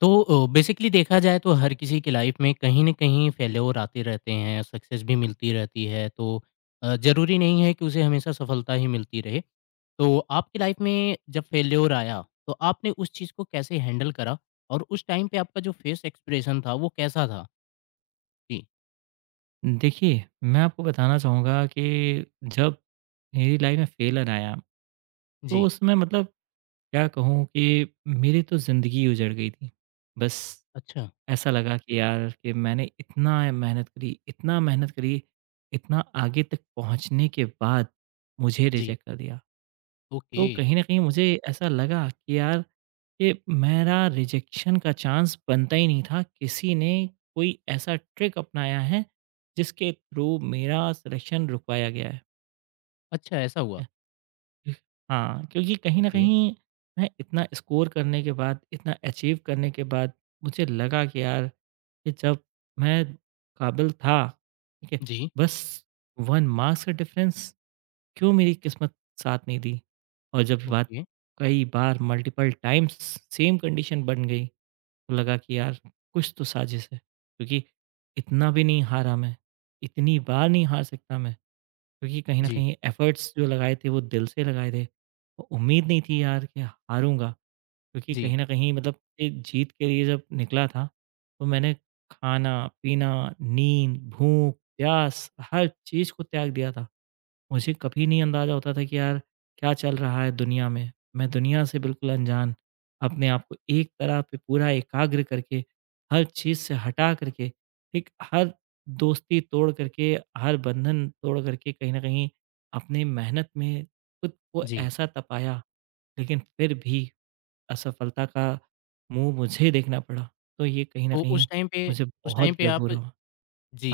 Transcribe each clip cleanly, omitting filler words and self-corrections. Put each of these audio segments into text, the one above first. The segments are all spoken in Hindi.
तो बेसिकली देखा जाए तो हर किसी की लाइफ में कहीं न कहीं फेल्योर आते रहते हैं, सक्सेस भी मिलती रहती है, तो ज़रूरी नहीं है कि उसे हमेशा सफलता ही मिलती रहे। तो आपकी लाइफ में जब फेल्योर आया, तो आपने उस चीज़ को कैसे हैंडल करा? और उस टाइम पे आपका जो फेस एक्सप्रेशन था, वो कैसा था? जी। देखिए, मैं आपको बताना चाहूँगा कि जब मेरी लाइफ़ में फेलियर आया, तो जी। उसमें मतलब क्या कहूँ कि मेरी तो ज़िंदगी उजड़ गई थी। बस अच्छा। ऐसा लगा कि यार कि मैंने इतना मेहनत करी, इतना मेहनत करी, इतना आगे तक पहुँचने के बाद मुझे जी, रिजेक्ट कर दिया। तो ओके। कहीं न कहीं मुझे ऐसा लगा कि यार ये मेरा रिजेक्शन का चांस बनता ही नहीं था। किसी ने कोई ऐसा ट्रिक अपनाया है जिसके थ्रू मेरा सिलेक्शन रुकवाया गया है। अच्छा, ऐसा हुआ। हाँ, क्योंकि कहीं न ओके, कहीं मैं इतना स्कोर करने के बाद, इतना अचीव करने के बाद मुझे लगा कि यार कि जब मैं काबिल था, ठीक है? जी, बस 1 मार्क्स का डिफरेंस क्यों मेरी किस्मत साथ नहीं दी? और जब बात ओके, कई बार मल्टिपल टाइम्स सेम कंडीशन बन गई तो लगा कि यार कुछ तो साजिश है क्योंकि इतना भी नहीं हारा मैं, इतनी बार नहीं हार सकता मैं क्योंकि कहीं ना जी, कहीं एफर्ट्स जो लगाए थे वो दिल से लगाए थे और उम्मीद नहीं थी यार कि हारूंगा क्योंकि जी, कहीं ना कहीं मतलब ये जीत के लिए जब निकला था तो मैंने खाना, पीना, नींद, भूख, प्यास, हर चीज़ को त्याग दिया था। मुझे कभी नहीं अंदाज़ा होता था कि यार क्या चल रहा है दुनिया में। मैं दुनिया से बिल्कुल अनजान, अपने आप को एक तरह पे पूरा एकाग्र करके, हर चीज़ से हटा करके, एक हर दोस्ती तोड़ करके, हर बंधन तोड़ करके कहीं न कहीं अपनी मेहनत में खुद को जी। ऐसा तपाया, लेकिन फिर भी असफलता का मुँह मुझे देखना पड़ा। तो ये कहीं न तो कहीं उस टाइम पे मुझे उस बहुत टाइम पे गिल्ट आप हो रहा हुआ।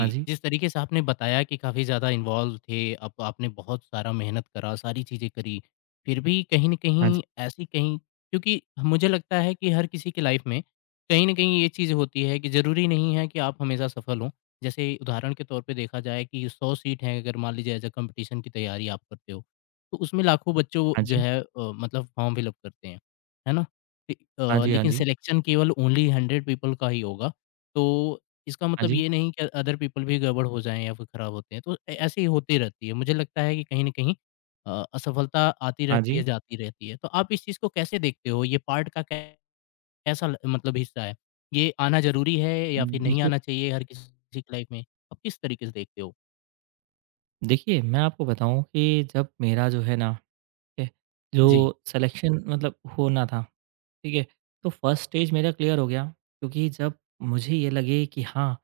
हाँ जी, जिस तरीके से आपने बताया कि काफ़ी ज़्यादा इन्वॉल्व थे, अब आपने बहुत सारा मेहनत करा, सारी चीज़ें करी, फिर भी कहीं न हाँ जी, कहीं ऐसी कहीं क्योंकि मुझे लगता है कि हर किसी की लाइफ़ में कहीं न कहीं ये चीज़ होती है कि ज़रूरी नहीं है कि आप हमेशा सफल हों। जैसे उदाहरण के तौर पे देखा जाए कि 100 सीट हैं, अगर मान लीजिए एज़ अ कॉम्पिटिशन की तैयारी आप करते हो, तो उसमें लाखों बच्चों हाँ जो जी, है मतलब फॉर्म फिल अप करते हैं, है ना? हाँ जी, हाँ लेकिन जी, सिलेक्शन केवल ओनली 100 पीपल का ही होगा। तो इसका हाँ मतलब जी, ये नहीं कि अदर पीपल भी गड़बड़ हो जाएँ या फिर खराब होते हैं, तो ए ऐसे ही होती रहती है। मुझे लगता है कि कहीं न कहीं असफलता आती हाँ रहती जी। है, जाती रहती है। तो आप इस चीज़ को कैसे देखते हो? ये पार्ट का कैसा ल मतलब हिस्सा है? ये आना ज़रूरी है या फिर नहीं देखिए, आना चाहिए हर किसी की लाइफ़ में? आप किस तरीके से देखते हो? देखिए, मैं आपको बताऊँ कि जब मेरा जो है ना, ठीक है, जी। जो सिलेक्शन मतलब होना था, ठीक है, तो फर्स्ट स्टेज मेरा क्लियर हो गया क्योंकि जब मुझे ये लगे कि हाँ,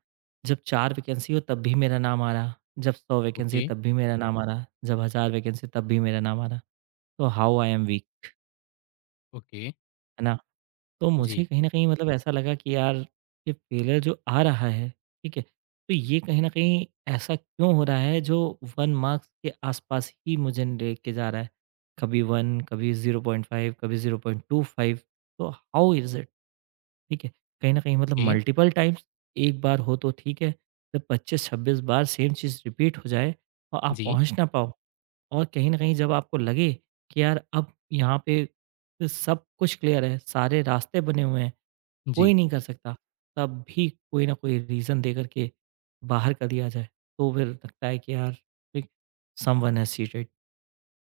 जब 4 वैकेंसी हो तब भी मेरा नाम आ रहा, जब 100 वैकेंसी ओके, हो तब भी मेरा नाम आ रहा, जब 1000 वैकेंसी तब भी मेरा नाम आ रहा, तो how I am weak, okay. है ना? तो मुझे जी। कहीं न कहीं मतलब ऐसा लगा कि यार ये फेलियर जो आ रहा है, ठीक है? तो ये कहीं न कहीं ऐसा क्यों हो रहा है जो 1 मार्क्स के आस-पास ही मुझे लेके जा रहा है? कभी 1, कभी 0.5, कभी 0.25, तो हाउ इज़ इट? ठीक है? कहीं न कहीं मतलब ओके। मल्टीपल टाइम्स, एक बार हो तो ठीक है, जब 25-26 बार सेम चीज़ रिपीट हो जाए और आप जी, पहुँच ना पाओ और कहीं न कहीं जब आपको लगे कि यार अब यहाँ पे सब कुछ क्लियर है, सारे रास्ते बने हुए हैं, कोई जी, नहीं कर सकता, तब भी कोई ना कोई रीज़न दे कर के बाहर कर दिया जाए, तो फिर लगता है कि यार एक, समवन हैज़ चीटेड।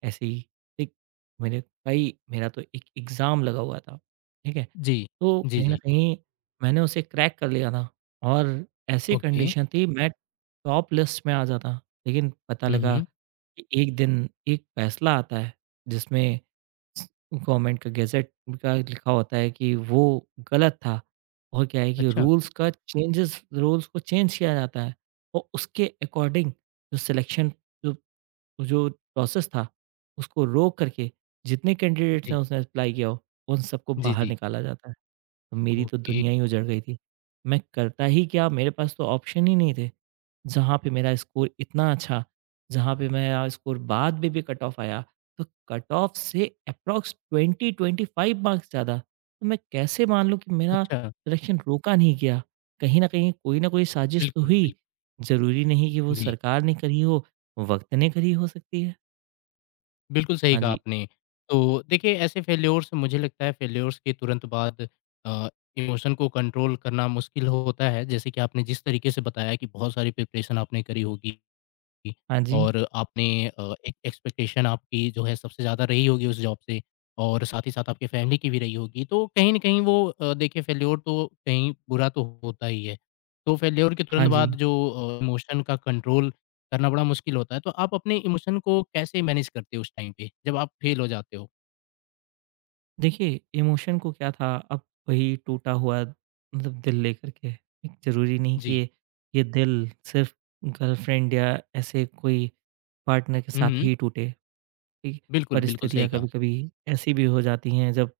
ऐसे ही एक मेरे कई मेरा तो एक एग्ज़ाम लगा हुआ था, ठीक है? जी, तो जी, कहीं न जी। कहीं मैंने उसे क्रैक कर लिया था और ऐसी ओके। कंडीशन थी मैं टॉप लिस्ट में आ जाता, लेकिन पता हुँ, लगा हुँ। कि एक दिन एक फैसला आता है जिसमें गवर्नमेंट का गैज़ेट का लिखा होता है कि वो गलत था और क्या है कि अच्छा। रूल्स को चेंज किया जाता है और उसके अकॉर्डिंग जो सिलेक्शन जो जो प्रोसेस था, उसको रोक करके जितने कैंडिडेट्स जी। ने उसने अप्लाई किया हो, उन सबको जी, बाहर जी। निकाला जाता है। तो मेरी तो ओके। दुनिया ही उजड़ गई थी। मैं करता ही क्या, मेरे पास तो ऑप्शन ही नहीं थे। जहाँ पे मेरा स्कोर इतना अच्छा, जहाँ पे मेरा स्कोर बाद में भी कट ऑफ आया, तो कट ऑफ से अप्रॉक्स 20-25 मार्क्स ज़्यादा, तो मैं कैसे मान लूँ कि मेरा अच्छा। सिलेक्शन रोका नहीं गया? कहीं ना कहीं कोई ना कोई साजिश तो बिल्कुल, हुई। बिल्कुल। ज़रूरी नहीं कि वो जी। सरकार ने करी हो, वक्त ने करी हो सकती है। बिल्कुल सही हाँ कहा जी, आपने। तो देखिए ऐसे फेल्योर्स मुझे लगता है फेल्योर्स के तुरंत बाद अ, इमोशन को कंट्रोल करना मुश्किल होता है। जैसे कि आपने जिस तरीके से बताया कि बहुत सारी प्रिपरेशन आपने करी होगी। की हाँ जी, और आपने एक एक्सपेक्टेशन आपकी जो है सबसे ज़्यादा रही होगी उस जॉब से और साथ ही साथ आपकी फैमिली की भी रही होगी। तो कहीं न कहीं वो देखिए फेल्योर तो कहीं बुरा तो होता ही है। तो फेल्योर के हाँ तुरंत जी। बाद जो इमोशन का कंट्रोल करना बड़ा मुश्किल होता है। तो आप अपने इमोशन को कैसे मैनेज करते हो उस टाइम पे जब आप फेल हो जाते हो? देखिए, इमोशन को क्या था अब वही टूटा हुआ मतलब दिल लेकर के, ज़रूरी नहीं कि जी। ये दिल सिर्फ़ गर्लफ्रेंड या ऐसे कोई पार्टनर के हुँ, साथ हुँ। ही टूटे, ठीक? बिल्कुल, बिल्कुल सही परिस्थितियाँ कहा। कभी-कभी ऐसी भी हो जाती हैं जब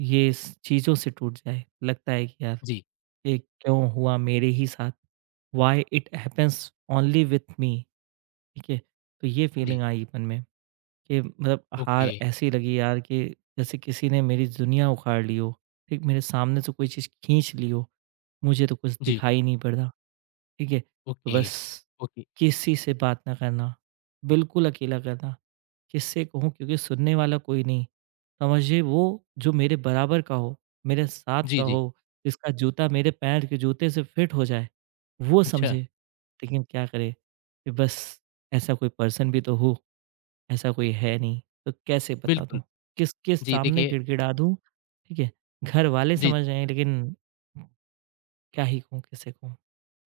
ये स चीज़ों से टूट जाए, लगता है कि यार जी, ये क्यों हुआ मेरे ही साथ? Why it happens only with me? ठीक है? तो ये जी। फीलिंग आई मन में। कि मतलब ओके। हार ऐसी लगी यार कि जैसे किसी ने मेरी दुनिया उखाड़ ली हो, ठीक मेरे सामने से कोई चीज़ खींच ली हो, मुझे तो कुछ जी। दिखाई नहीं पड़ रहा, ठीक है? तो ओके। बस ओके। किसी से बात ना करना, बिल्कुल अकेला करना, किससे कहूँ क्योंकि सुनने वाला कोई नहीं। समझिए वो जो मेरे बराबर का हो, मेरे साथ का जी, जी। हो, जिसका जूता मेरे पैर के जूते से फिट हो जाए, वो अच्छा। समझे, लेकिन क्या करे कि बस ऐसा कोई पर्सन भी तो हो। ऐसा कोई है नहीं, तो कैसे बता दूँ? बिल्कुल। किसके जी सामने देखिए गिड़गिड़ा दूँ, ठीक है? घरवाले जी। समझ जाएँ लेकिन क्या ही कहूँ, किसे कहूँ?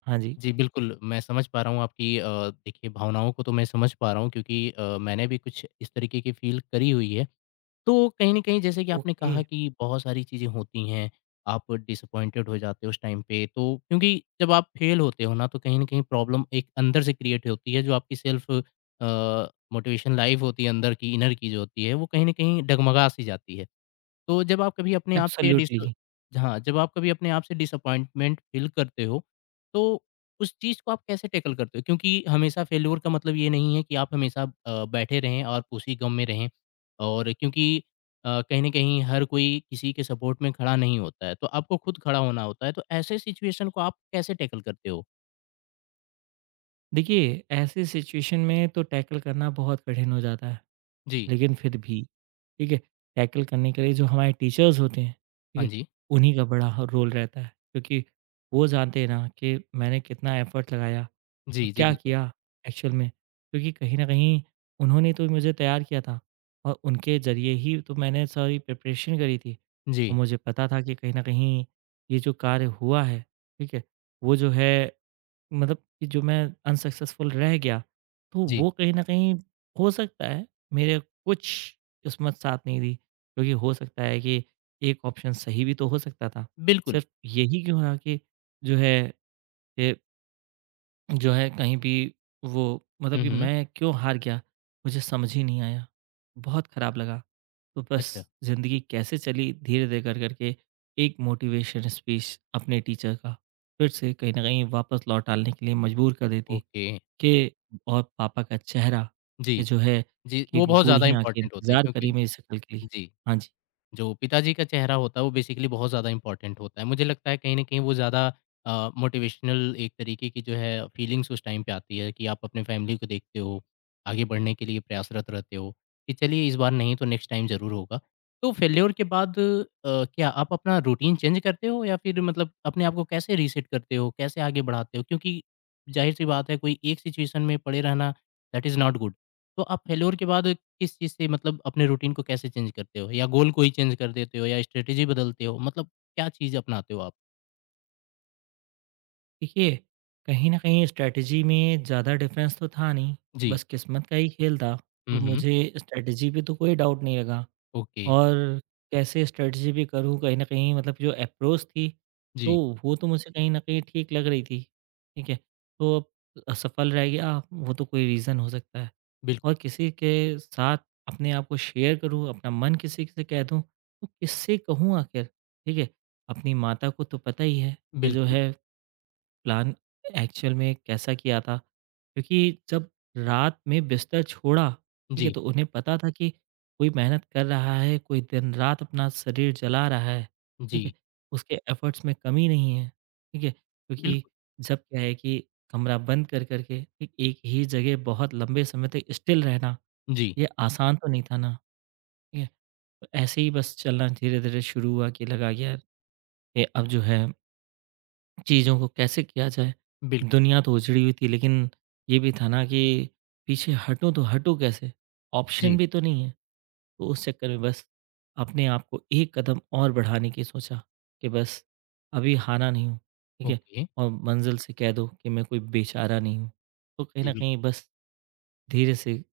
हाँ जी। जी, बिल्कुल, मैं समझ पा रहा हूँ आपकी देखिए भावनाओं को तो मैं समझ पा रहा हूँ क्योंकि मैंने भी कुछ इस तरीके की फ़ील करी हुई है। तो कहीं न कहीं जैसे कि आपने ओके, कहा कि बहुत सारी चीज़ें होती हैं, आप डिसअपॉइंटेड हो जाते हो उस टाइम पे तो क्योंकि जब आप फ़ेल होते हो ना, तो कहीं न कहीं प्रॉब्लम एक अंदर से क्रिएट होती है जो आपकी सेल्फ़ मोटिवेशन लाइफ़ होती है अंदर की, इनर की जो होती है, वो कहीं न कहीं डगमगा-सी जाती है। तो जब आप कभी अपने आप से डिस एब्सोल्यूटली। हाँ, जब आप कभी अपने आप से डिसअपॉइंटमेंट फील करते हो, तो उस चीज़ को आप कैसे टैकल करते हो? क्योंकि हमेशा फेल्योर का मतलब ये नहीं है कि आप हमेशा बैठे रहें और उसी गम में रहें और क्योंकि कहीं न कहीं हर कोई किसी के सपोर्ट में खड़ा नहीं होता है, तो आपको खुद खड़ा होना होता है, तो ऐसे सिचुएशन को आप कैसे टैकल करते हो? देखिए, ऐसे सिचुएशन में तो टैकल करना बहुत कठिन हो जाता है, जी। लेकिन फिर भी, ठीक है, टैकल करने के लिए जो हमारे टीचर्स होते हैं, ठीक हाँ है, जी। उन्हीं का बड़ा ह रोल रहता है क्योंकि वो जानते हैं ना कि मैंने कितना एफर्ट लगाया और जी, जी, क्या बिल्कुल। किया एक्चुअल में क्योंकि कहीं न कहीं उन्होंने तो मुझे तैयार किया था और उनके ज़रिए ही तो मैंने सारी प्रिपरेशन करी थी और जी, मुझे पता था कि कहीं न कहीं ये जो कार्य हुआ है, ठीक है? वो जो है मतलब कि जो मैं अनसक्सेसफुल रह गया, तो जी, वो कहीं न कहीं हो सकता है मेरे कुछ किस्मत साथ नहीं दी क्योंकि हो सकता है कि एक ऑप्शन सही भी तो हो सकता था। बिल्कुल। सिर्फ़ यही क्यों रहा कि जो है ए जो है कहीं भी वो मतलब हुँ, कि हुँ। मैं क्यों हार गया, मुझे समझ ही नहीं आया, बहुत ख़राब लगा, तो बस अच्छा, ज़िंदगी कैसे चली धीरे धीरे कर करके, एक मोटिवेशन स्पीच अपने टीचर का फिर से कहीं ना कहीं वापस लौट डालने के लिए मजबूर कर देती ओके। कि, और पापा का चेहरा कि जी, जो है जी, कि वो बहुत ज़्यादा बूढ़ी आंखें इम्पोर्टेंट होता है इंतज़ार करी क्योंकि मेरी शक्ल के लिए। जी। हाँ जी। जो पिताजी का चेहरा होता है वो बेसिकली बहुत ज़्यादा इम्पोर्टेंट होता है। मुझे लगता है कहीं न कहीं वो ज़्यादा मोटिवेशनल एक तरीके की जो है फीलिंग्स उस टाइम पे आती है कि आप अपने फैमिली को देखते हो, आगे बढ़ने के लिए प्रयासरत रहते हो, कि चलिए इस बार नहीं तो नेक्स्ट टाइम ज़रूर होगा। तो फेल्योर के बाद क्या आप अपना रूटीन चेंज करते हो या फिर मतलब अपने आप को कैसे रीसेट करते हो, कैसे आगे बढ़ाते हो? क्योंकि ज़ाहिर-सी बात है कोई एक सिचुएशन में पड़े रहना दैट इज़ नॉट गुड। तो आप फेल्योर के बाद किस चीज़ से मतलब अपने रूटीन को कैसे चेंज करते हो या गोल को ही चेंज कर देते हो या स्ट्रेटजी बदलते हो मतलब क्या चीज़ अपनाते हो आप? देखिए, कहीं न कहीं स्ट्रैटेजी में ज़्यादा डिफ़रेंस तो था नहीं, जी। बस किस्मत का ही खेल था, तो हुँ, हुँ। मुझे स्ट्रैटेजी पे तो कोई डाउट नहीं लगा ओके। और कैसे स्ट्रैटेजी भी करूँ कहीं न कहीं मतलब जो अप्रोच थी, जी। तो वो तो मुझे कहीं न कहीं ठीक लग रही थी, ठीक है? तो अब असफल रह गया, वो तो कोई रीज़न हो सकता है बिल्कुल, और किसी के साथ अपने आप को शेयर करूँ, अपना मन किसी से कह दूँ, तो किससे कहूँ आखिर? ठीक है? अपनी माता को तो पता ही है कि जो बिल्कुल। है प्लान एक्चुअल में कैसा किया था क्योंकि जब रात में बिस्तर छोड़ा, ठीक है? जी, तो उन्हें पता था कि कोई मेहनत कर रहा है, कोई दिन-रात अपना शरीर जला रहा है, ठीक है? जी। उसके एफर्ट्स में कमी नहीं है, ठीक है? क्योंकि बिल्कुल, जब क्या है कि कमरा बंद कर कर के एक एक ही जगह बहुत लंबे समय तक स्टिल रहना, जी। ये आसान तो नहीं था ना, ठीक है? तो ऐसे ही बस चलना धीरे-धीरे शुरू हुआ कि लगा कि यार ये अब जो है चीज़ों को कैसे किया जाए। बिल्कुल, दुनिया तो उजड़ी हुई थी लेकिन ये भी था ना कि पीछे हटूँ तो हटूँ कैसे? ऑप्शन जी। भी तो नहीं है। तो उस चक्कर में बस अपने आप को एक कदम और बढ़ाने की सोचा कि बस अभी हारा नहीं हूँ, ठीक है? ओके। और मंज़िल से कह दो कि मैं कोई बेचारा नहीं हूँ। तो कहीं जी, न बिल कहीं बस धीरे से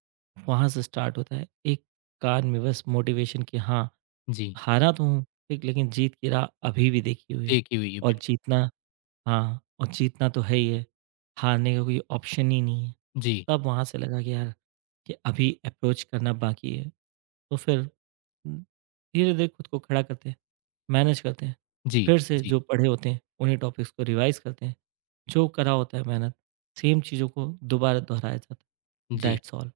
वहाँ से स्टार्ट होता है। एक कान में बस मोटिवेशन कि हाँ, जी। हारा तो हूँ, ठीक, लेकिन जीत की राह अभी भी देखी हुई है देखी हुई है, और बिल्कुल। जीतना, हाँ, और जीतना तो है ही है, हारने का कोई ऑप्शन ही नहीं है। जी, तब वहाँ से लगा कि यार, कि अभी अप्रोच करना बाकी है। तो फिर उम, धीरे-धीरे खुद को खड़ा करते हैं, मैनेज करते हैं। जी, फिर से जी, जो पढ़े होते हैं, उन्हीं टॉपिक्स को रिवाइज़ करते हैं। जो करा होता है मेहनत, सेम चीज़ों को दोबारा दोहराया जाता है। जी। That's all.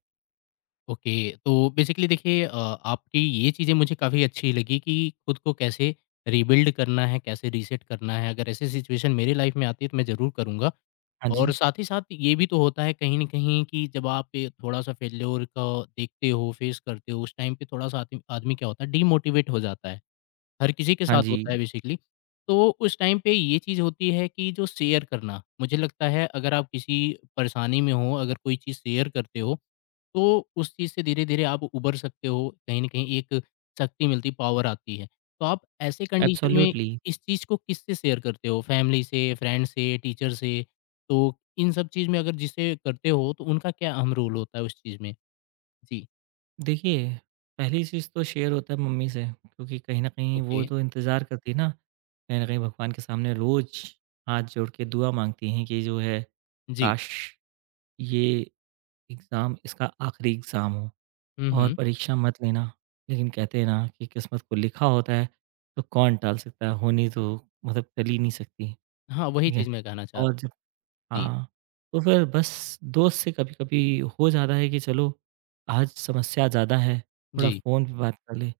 ओके, तो बेसिकली देखिए आपकी ये चीज़ें मुझे काफ़ी अच्छी लगी कि खुद को कैसे रिबिल्ड करना है, कैसे रीसेट करना है। अगर ऐसी सिचुएशन मेरी लाइफ़ में आती है तो मैं ज़रूर करूँगा। हाँ और जी। साथ ही साथ ये भी तो होता है कहीं न कहीं कि जब आप ये थोड़ा-सा फेल्योर को देखते हो, फेस करते हो, उस टाइम पे थोड़ा-सा आदमी आदमी क्या होता है डीमोटिवेट हो जाता है। हर किसी के हाँ साथ जी, होता है बेसिकली। तो उस टाइम पे ये चीज़ होती है कि जो शेयर करना, मुझे लगता है अगर आप किसी परेशानी में हो, अगर कोई चीज़ शेयर करते हो तो उस चीज़ से धीरे-धीरे आप उभर सकते हो, कहीं न कहीं एक शक्ति मिलती, पावर आती है। तो आप ऐसे कंडीशन में एब्सोल्युटली। इस चीज़ को किससे शेयर करते हो? फैमिली से, फ्रेंड से, टीचर से? तो इन सब चीज़ में अगर जिसे करते हो, तो उनका क्या अहम रोल होता है उस चीज़ में? जी, देखिए, पहली चीज़ तो शेयर होता है मम्मी से क्योंकि कहीं न कहीं वो ओके, तो इंतज़ार करती है ना, कहीं न कहीं भगवान के सामने रोज़ हाथ जोड़ के दुआ माँगती हैं कि जो है, जी। काश! ये एग्ज़ाम इसका आखिरी एग्ज़ाम हो हुँ, और हुँ। परीक्षा मत लेना। लेकिन कहते हैं ना कि किस्मत को लिखा होता है, तो कौन टाल सकता है? होनी तो मतलब टल ही नहीं सकती, हाँ, वही ठीक है? चीज़ मैं कहना चाह रहा था। और जी, हाँ, तो फिर बस दोस्त से कभी-कभी हो जाता है कि चलो आज समस्या ज़्यादा है, थोड़ा जी, फ़ोन पे बात कर ले,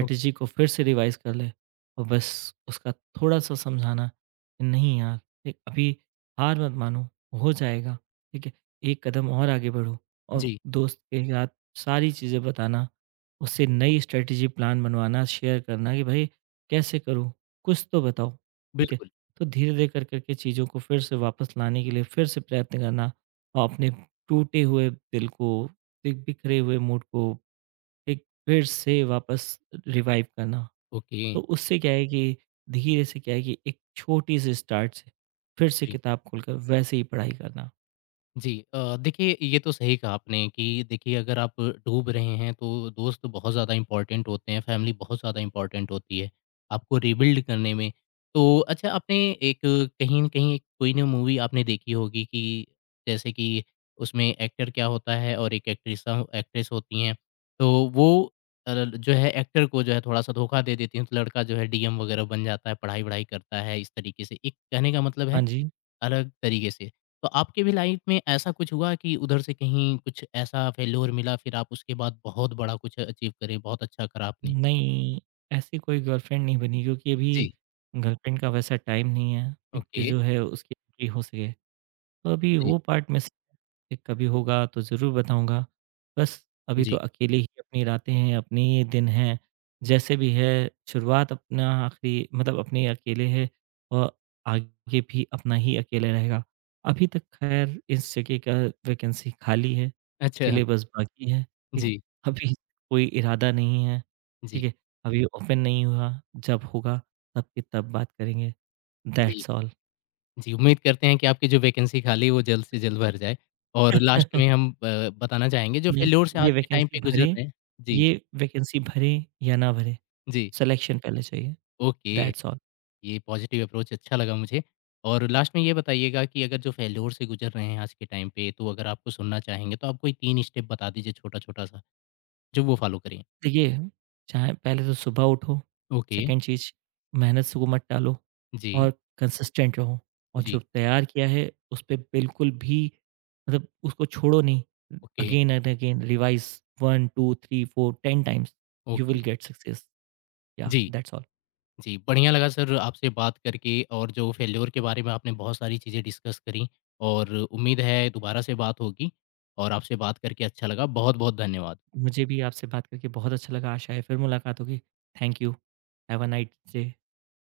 ओके, को फिर से रिवाइज़ कर ले और बस उसका थोड़ा-सा समझाना, कि नहीं यार, अभी हार मत मानो, हो जाएगा, ठीक है? एक कदम और आगे बढ़ो और जी, दोस्त के साथ सारी चीज़ें बताना, उससे नई स्ट्रैटेजी प्लान बनवाना, शेयर करना कि भाई कैसे करूँ? कुछ तो बताओ, ठीक है? बिल्कुल, तो धीरे-धीरे कर करके चीज़ों को फिर से वापस लाने के लिए फिर से प्रयत्न करना और अपने टूटे हुए दिल को, एक बिखरे हुए मूड को एक फिर से वापस रिवाइव करना। ओके। तो उससे क्या है कि धीरे से क्या है कि एक छोटी-सी स्टार्ट से, फिर से जी। किताब खोलकर वैसे ही पढ़ाई करना। जी देखिए ये तो सही कहा आपने कि देखिए अगर आप डूब रहे हैं तो दोस्त बहुत ज़्यादा इम्पोर्टेंट होते हैं, फैमिली बहुत ज़्यादा इम्पोर्टेंट होती है, आपको रिबिल्ड करने में। तो अच्छा आपने एक कहीं न कहीं एक कोई ना मूवी आपने देखी होगी कि जैसे कि उसमें एक्टर क्या होता है और एक एक्ट्रेस होती हैं, तो वो जो है एक्टर को जो है थोड़ा-सा धोखा दे देती हैं, तो लड़का जो है डीएम वग़ैरह बन जाता है, पढ़ाई-वढ़ाई करता है इस तरीके से। एक कहने का मतलब है हाँ जी, अलग तरीके से। तो आपके भी लाइफ में ऐसा कुछ हुआ कि उधर से कहीं कुछ ऐसा फेल्योर मिला फिर आप उसके बाद बहुत बड़ा कुछ अचीव करे, बहुत अच्छा करा आपने? नहीं, ऐसी कोई गर्लफ्रेंड नहीं बनी क्योंकि अभी जी। गर्लफ्रेंड का वैसा टाइम नहीं है, एक कि ओके, जो है उसकी एंट्री हो सके। तो अभी जी, वो पार्ट मिसिंग है। ये कभी होगा तो ज़रूर बताऊँगा। बस अभी तो जी। अकेले ही अपनी रातें हैं, अपने ही दिन हैं, जैसे भी है शुरुआत अपना आखिरी मतलब अपने अकेले है और आगे भी अपना ही अकेले रहेगा। अभी तक खैर इस जगह का वैकेंसी खाली है, अच्छा, सिलेबस बाकी है, ठीक है। जी, अभी कोई इरादा नहीं है, जी, ठीक है। अभी ओपन नहीं हुआ, जब होगा तब की तब बात करेंगे। जी, दैट्स ऑल। जी। उम्मीद करते हैं कि आपकी जो वैकेंसी खाली है वो जल्द से जल्द भर जाए। और लास्ट में हम ब बताना चाहेंगे जो नहीं, फेल्योर से ये आज के टाइम वैकेंसी पे गुज़र भरें रहे हैं जी, ये वैकेंसी भरें या ना भरें, जी, सिलेक्शन पहले चाहिए, ओके। That's all. ये पॉजिटिव अप्रोच अच्छा लगा मुझे। और लास्ट में ये बताइएगा कि अगर जो फेल्योर से गुज़र रहे हैं आज के टाइम पे, तो अगर आपको सुनना चाहेंगे तो आप कोई 3 स्टेप बता दीजिए छोटा-छोटा सा, जो वो फ़ॉलो करें। देखिए, चाहे पहले तो सुबह उठो, ओके, सेकंड चीज़, मेहनत से को मत टालो जी, और कंसिस्टेंट रहो और जो जी, तैयार किया है, उस पे बिल्कुल भी मतलब उसको छोड़ो नहीं। Okay, again and again revise 1, 2, 3, 4 10 times, you okay. Will get success. या जी, दैट्स ऑल। जी, बढ़िया लगा सर आपसे बात करके और जो फेल्योर के बारे में आपने बहुत सारी चीज़ें डिस्कस करी और उम्मीद है दोबारा से बात होगी और आपसे बात करके अच्छा लगा। बहुत-बहुत धन्यवाद। मुझे भी आपसे बात करके बहुत अच्छा लगा, आशा है फिर मुलाकात होगी। Thank you. Have a nice day.